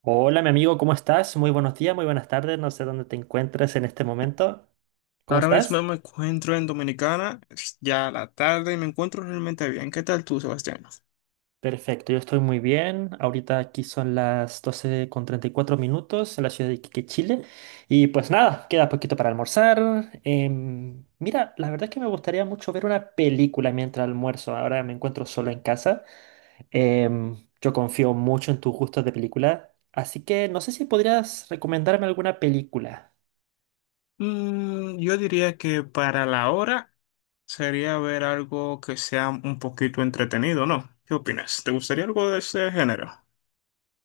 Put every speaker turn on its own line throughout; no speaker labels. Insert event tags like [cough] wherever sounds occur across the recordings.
Hola, mi amigo, ¿cómo estás? Muy buenos días, muy buenas tardes. No sé dónde te encuentres en este momento. ¿Cómo
Ahora mismo
estás?
me encuentro en Dominicana, es ya la tarde y me encuentro realmente bien. ¿Qué tal tú, Sebastián?
Perfecto, yo estoy muy bien. Ahorita aquí son las 12 con 34 minutos en la ciudad de Iquique, Chile. Y pues nada, queda poquito para almorzar. Mira, la verdad es que me gustaría mucho ver una película mientras almuerzo. Ahora me encuentro solo en casa. Yo confío mucho en tus gustos de película. Así que no sé si podrías recomendarme alguna película.
Yo diría que para la hora sería ver algo que sea un poquito entretenido, ¿no? ¿Qué opinas? ¿Te gustaría algo de ese género?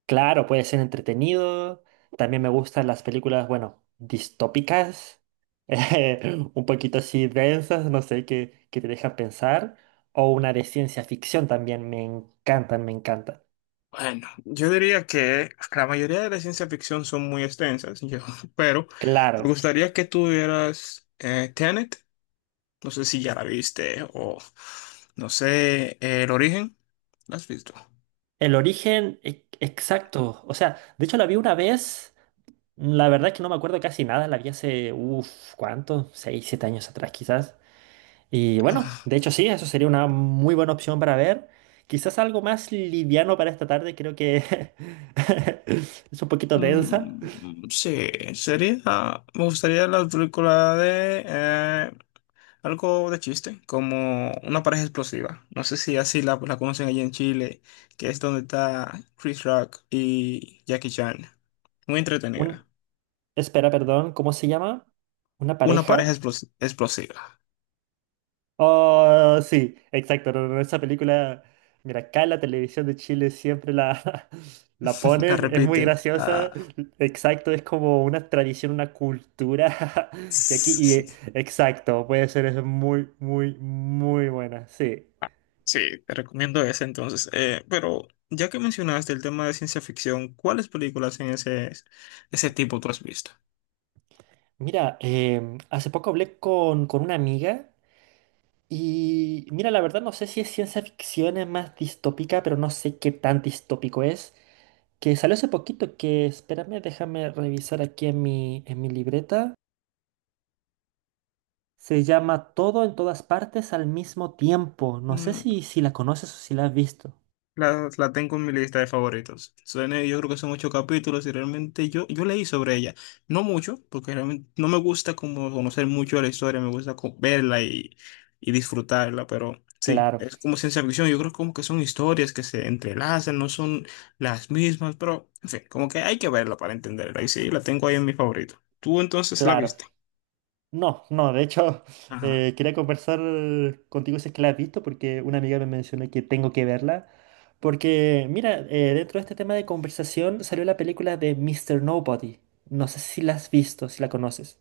Claro, puede ser entretenido. También me gustan las películas, bueno, distópicas, [laughs] un poquito así densas, no sé, que te dejan pensar. O una de ciencia ficción también, me encantan, me encantan.
Bueno, yo diría que la mayoría de la ciencia ficción son muy extensas, yo, [laughs] pero me
Claro,
gustaría que tuvieras Tenet, no sé si ya la viste, o no sé, El Origen, ¿la has visto?
el origen exacto. O sea, de hecho la vi una vez, la verdad es que no me acuerdo casi nada, la vi hace, uff, ¿cuánto? Seis, siete años atrás quizás. Y bueno,
[laughs]
de hecho sí, eso sería una muy buena opción para ver. Quizás algo más liviano para esta tarde, creo que [laughs] es un poquito densa.
Mm, sí, sería. Me gustaría la película de algo de chiste, como una pareja explosiva. No sé si así la conocen allí en Chile, que es donde está Chris Rock y Jackie Chan. Muy
Un,
entretenida.
espera, perdón, ¿cómo se llama? ¿Una
Una pareja
pareja?
explosiva.
Oh, sí, exacto. No, no, esa película, mira, acá en la televisión de Chile siempre la, [laughs] la
[laughs] La
ponen, es muy
repiten.
graciosa.
Ah.
Exacto, es como una tradición, una cultura. [laughs] Y aquí,
[laughs]
exacto, puede ser, es muy, muy, muy buena, sí.
Sí, te recomiendo ese entonces. Pero ya que mencionaste el tema de ciencia ficción, ¿cuáles películas en ese tipo tú has visto?
Mira, hace poco hablé con una amiga y mira, la verdad no sé si es ciencia ficción, es más distópica, pero no sé qué tan distópico es. Que salió hace poquito, que espérame, déjame revisar aquí en en mi libreta. Se llama Todo en todas partes al mismo tiempo. No sé
Mm,
si la conoces o si la has visto.
la tengo en mi lista de favoritos. Suene yo creo que son ocho capítulos y realmente yo leí sobre ella. No mucho, porque realmente no me gusta como conocer mucho de la historia, me gusta verla y disfrutarla, pero sí,
Claro,
es como ciencia ficción. Yo creo como que son historias que se entrelazan, no son las mismas, pero en fin, como que hay que verla para entenderla. Y sí, la tengo ahí en mi favorito. ¿Tú entonces la
claro.
viste?
No, no, de hecho, [laughs]
Ajá.
quería conversar contigo si es que la has visto, porque una amiga me mencionó que tengo que verla. Porque, mira, dentro de este tema de conversación salió la película de Mister Nobody. No sé si la has visto, si la conoces.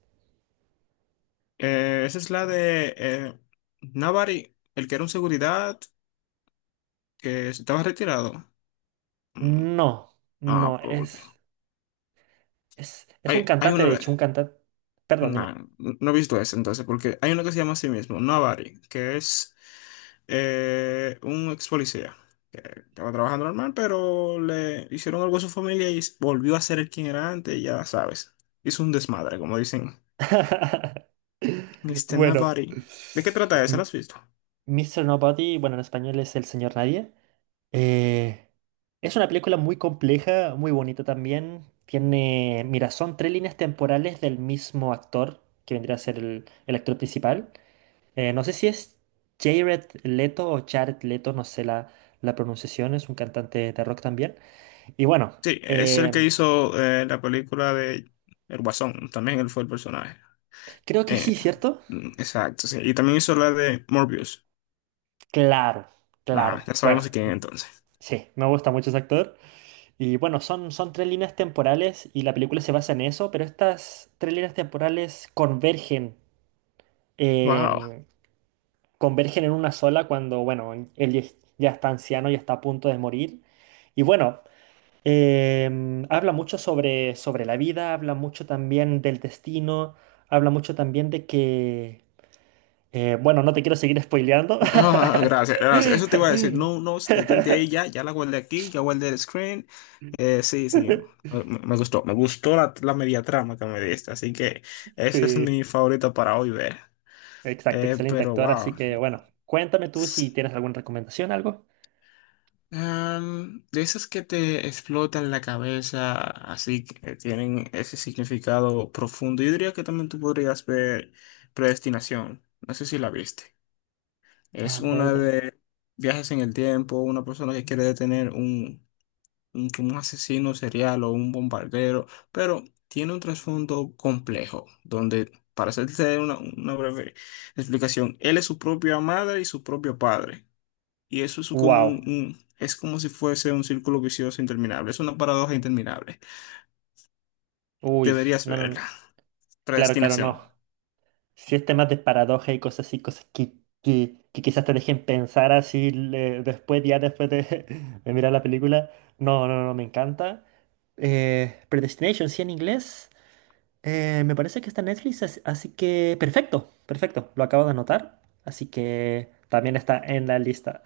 Esa es la de Navari, el que era un seguridad que estaba retirado. Mm,
No,
Ah,
no,
porque
es, es un
hay, hay
cantante, de hecho,
una,
un cantante. Perdón, dime.
no he visto ese entonces, porque hay uno que se llama a sí mismo, Navari, que es un ex policía que estaba trabajando normal, pero le hicieron algo a su familia y volvió a ser el quien era antes, y ya sabes. Hizo un desmadre, como dicen.
[laughs]
Mister
Bueno,
Navari. ¿De qué trata esa? ¿La has visto?
Mister Nobody, bueno, en español es el señor nadie. Eh, es una película muy compleja, muy bonita también. Tiene, mira, son tres líneas temporales del mismo actor, que vendría a ser el actor principal. No sé si es Jared Leto o Jared Leto, no sé la pronunciación, es un cantante de rock también. Y bueno,
Sí, es el que
em,
hizo la película de El Guasón, también él fue el personaje.
creo que
Eh,
sí, ¿cierto?
mm, exacto, sí. Y también hizo la de Morbius.
Claro,
Ah,
claro.
ya
Bueno,
sabemos quién es entonces.
sí, me gusta mucho ese actor. Y bueno, son, son tres líneas temporales y la película se basa en eso, pero estas tres líneas temporales convergen
Wow.
em, convergen en una sola cuando, bueno, él ya ya está anciano y está a punto de morir. Y bueno, habla mucho sobre la vida, habla mucho también del destino, habla mucho también de que, bueno, no te quiero seguir spoileando.
Ah, gracias, gracias. Eso te iba a decir. No,
[laughs]
no, detente ahí ya. Ya la guardé aquí, ya guardé el screen. Sí, sí. Me gustó. Me gustó la media trama que me diste. Así que esa es
Sí,
mi favorita para hoy ver.
exacto,
Eh,
excelente
pero
actor. Así
wow.
que bueno, cuéntame tú si
S-
tienes alguna recomendación, algo.
de esas que te explotan la cabeza, así que tienen ese significado profundo. Yo diría que también tú podrías ver Predestinación. No sé si la viste. Es
A
una
ver,
de viajes en el tiempo, una persona que quiere detener un, como un asesino serial o un bombardero, pero tiene un trasfondo complejo, donde, para hacerte una breve explicación, él es su propia madre y su propio padre. Y eso es como un,
wow.
es como si fuese un círculo vicioso interminable, es una paradoja interminable.
Uy,
Deberías
no, no, no,
verla.
claro, claro, no.
Predestinación.
Si es temas de paradoja y cosas así, cosas que quizás te dejen pensar así después, ya después de, [laughs] de mirar la película. No, no, no, me encanta. Predestination, sí, en inglés. Me parece que está en Netflix, así que perfecto, perfecto, lo acabo de anotar. Así que también está en la lista.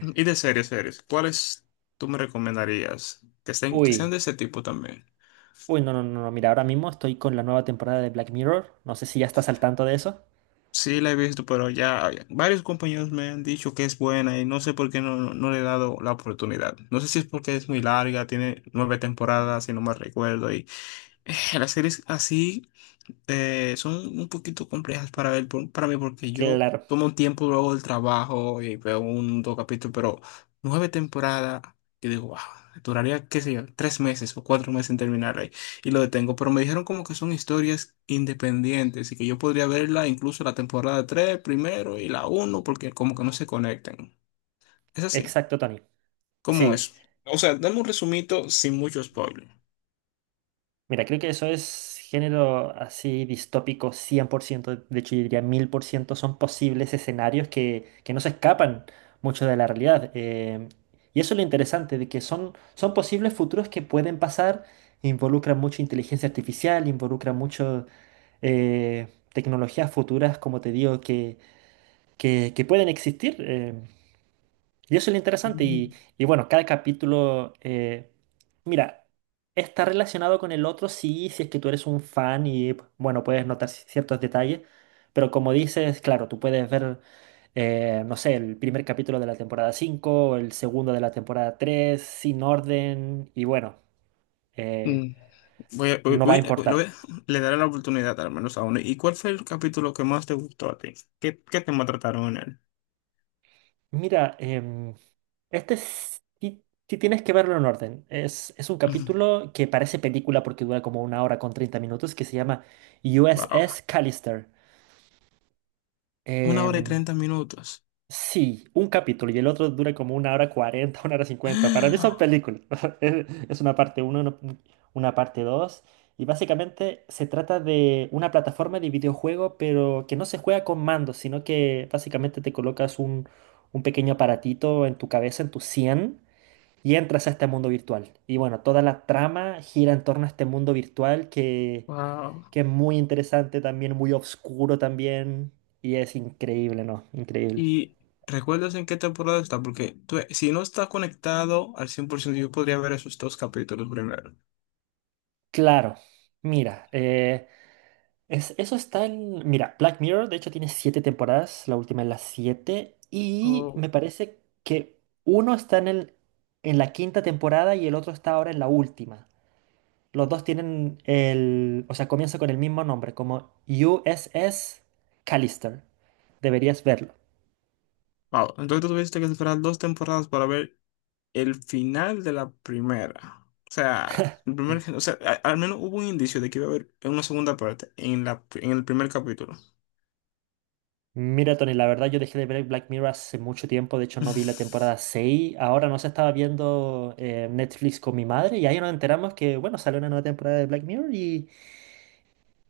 Y de series, series, ¿cuáles tú me recomendarías? Que
[laughs]
estén, que sean
Uy,
de ese tipo también.
uy, no, no, no, no, mira, ahora mismo estoy con la nueva temporada de Black Mirror. No sé si ya estás al tanto de eso.
Sí, la he visto, pero ya varios compañeros me han dicho que es buena y no sé por qué no, no, no le he dado la oportunidad. No sé si es porque es muy larga, tiene nueve temporadas, si no me recuerdo, y [sighs] las series así son un poquito complejas para ver para mí porque yo
Claro,
tomo un tiempo luego del trabajo y veo un dos capítulos, pero nueve temporadas, yo digo, wow, duraría, qué sé yo, 3 meses o 4 meses en terminar ahí y lo detengo. Pero me dijeron como que son historias independientes y que yo podría verla incluso la temporada 3 primero y la uno, porque como que no se conectan. Es así,
exacto, Tony.
como es.
Sí.
O sea, dame un resumito sin mucho spoiler.
Mira, creo que eso es género así distópico 100%, de hecho yo diría 1000%, son posibles escenarios que no se escapan mucho de la realidad. Y eso es lo interesante, de que son, son posibles futuros que pueden pasar, involucran mucho inteligencia artificial, involucran mucho tecnologías futuras, como te digo, que pueden existir. Y eso es lo interesante. Y bueno, cada capítulo, mira, está relacionado con el otro, sí, si es que tú eres un fan y, bueno, puedes notar ciertos detalles, pero como dices, claro, tú puedes ver, no sé, el primer capítulo de la temporada 5 o el segundo de la temporada 3 sin orden, y bueno, eh,
Mm, Voy a- voy-
no va
voy-
a
eh,
importar.
lo voy a- le daré la oportunidad al menos a uno. ¿Y cuál fue el capítulo que más te gustó a ti? ¿Qué tema trataron en él?
Mira, sí, sí tienes que verlo en orden. Es un
[laughs]
capítulo que parece película porque dura como una hora con 30 minutos que se llama
Wow.
USS Callister.
Una hora y
Em,
30 minutos.
sí, un capítulo y el otro dura como una hora 40, [laughs] una hora 50. Para mí son
[gasps]
películas. [laughs] Es una parte uno, una parte 2. Y básicamente se trata de una plataforma de videojuego, pero que no se juega con mandos, sino que básicamente te colocas un pequeño aparatito en tu cabeza, en tu 100 y entras a este mundo virtual. Y bueno, toda la trama gira en torno a este mundo virtual
Wow.
que es muy interesante también, muy oscuro también, y es increíble, ¿no? Increíble.
¿Y recuerdas en qué temporada está? Porque si no está conectado al 100% yo podría ver esos dos capítulos primero.
Claro, mira, es, eso está en... Mira, Black Mirror de hecho tiene siete temporadas, la última es la siete, y
Oh,
me parece que uno está en el, en la quinta temporada y el otro está ahora en la última. Los dos tienen el, o sea, comienza con el mismo nombre, como USS Callister. Deberías verlo.
wow. Entonces tú tuviste que esperar dos temporadas para ver el final de la primera. O sea, el primer, o sea, al menos hubo un indicio de que iba a haber una segunda parte en en el primer capítulo.
Mira, Tony, la verdad yo dejé de ver Black Mirror hace mucho tiempo, de hecho no vi la
[laughs]
temporada 6. Ahora no se estaba viendo Netflix con mi madre y ahí nos enteramos que, bueno, salió una nueva temporada de Black Mirror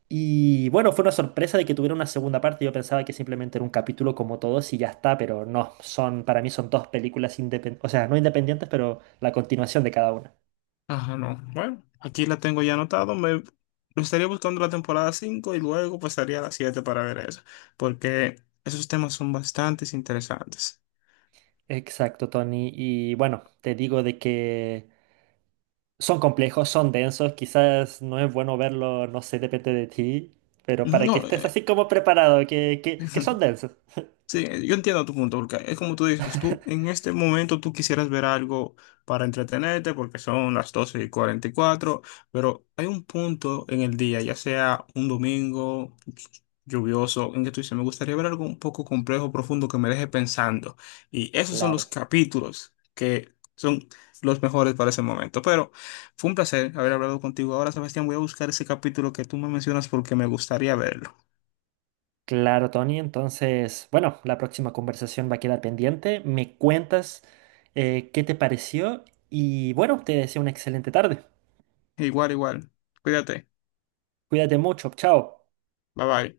y bueno, fue una sorpresa de que tuviera una segunda parte, yo pensaba que simplemente era un capítulo como todos y ya está, pero no, son, para mí son dos películas independientes, o sea, no independientes, pero la continuación de cada una.
Ajá, no. Bueno, aquí la tengo ya anotado. Me estaría buscando la temporada 5 y luego pasaría a la 7 para ver eso, porque esos temas son bastante interesantes.
Exacto, Tony. Y bueno, te digo de que son complejos, son densos, quizás no es bueno verlo, no sé, depende de ti, pero para que
No,
estés así como preparado, que son
[laughs]
densos.
sí, yo entiendo tu punto, porque es como tú dices, tú en este momento tú quisieras ver algo para entretenerte, porque son las 12:44, pero hay un punto en el día, ya sea un domingo lluvioso, en que tú dices, me gustaría ver algo un poco complejo, profundo, que me deje pensando. Y esos son los
Claro,
capítulos que son los mejores para ese momento. Pero fue un placer haber hablado contigo. Ahora, Sebastián, voy a buscar ese capítulo que tú me mencionas porque me gustaría verlo.
claro, Tony. Entonces, bueno, la próxima conversación va a quedar pendiente. Me cuentas qué te pareció y bueno, te deseo una excelente tarde.
Igual, igual. Cuídate.
Cuídate mucho, chao.
Bye bye.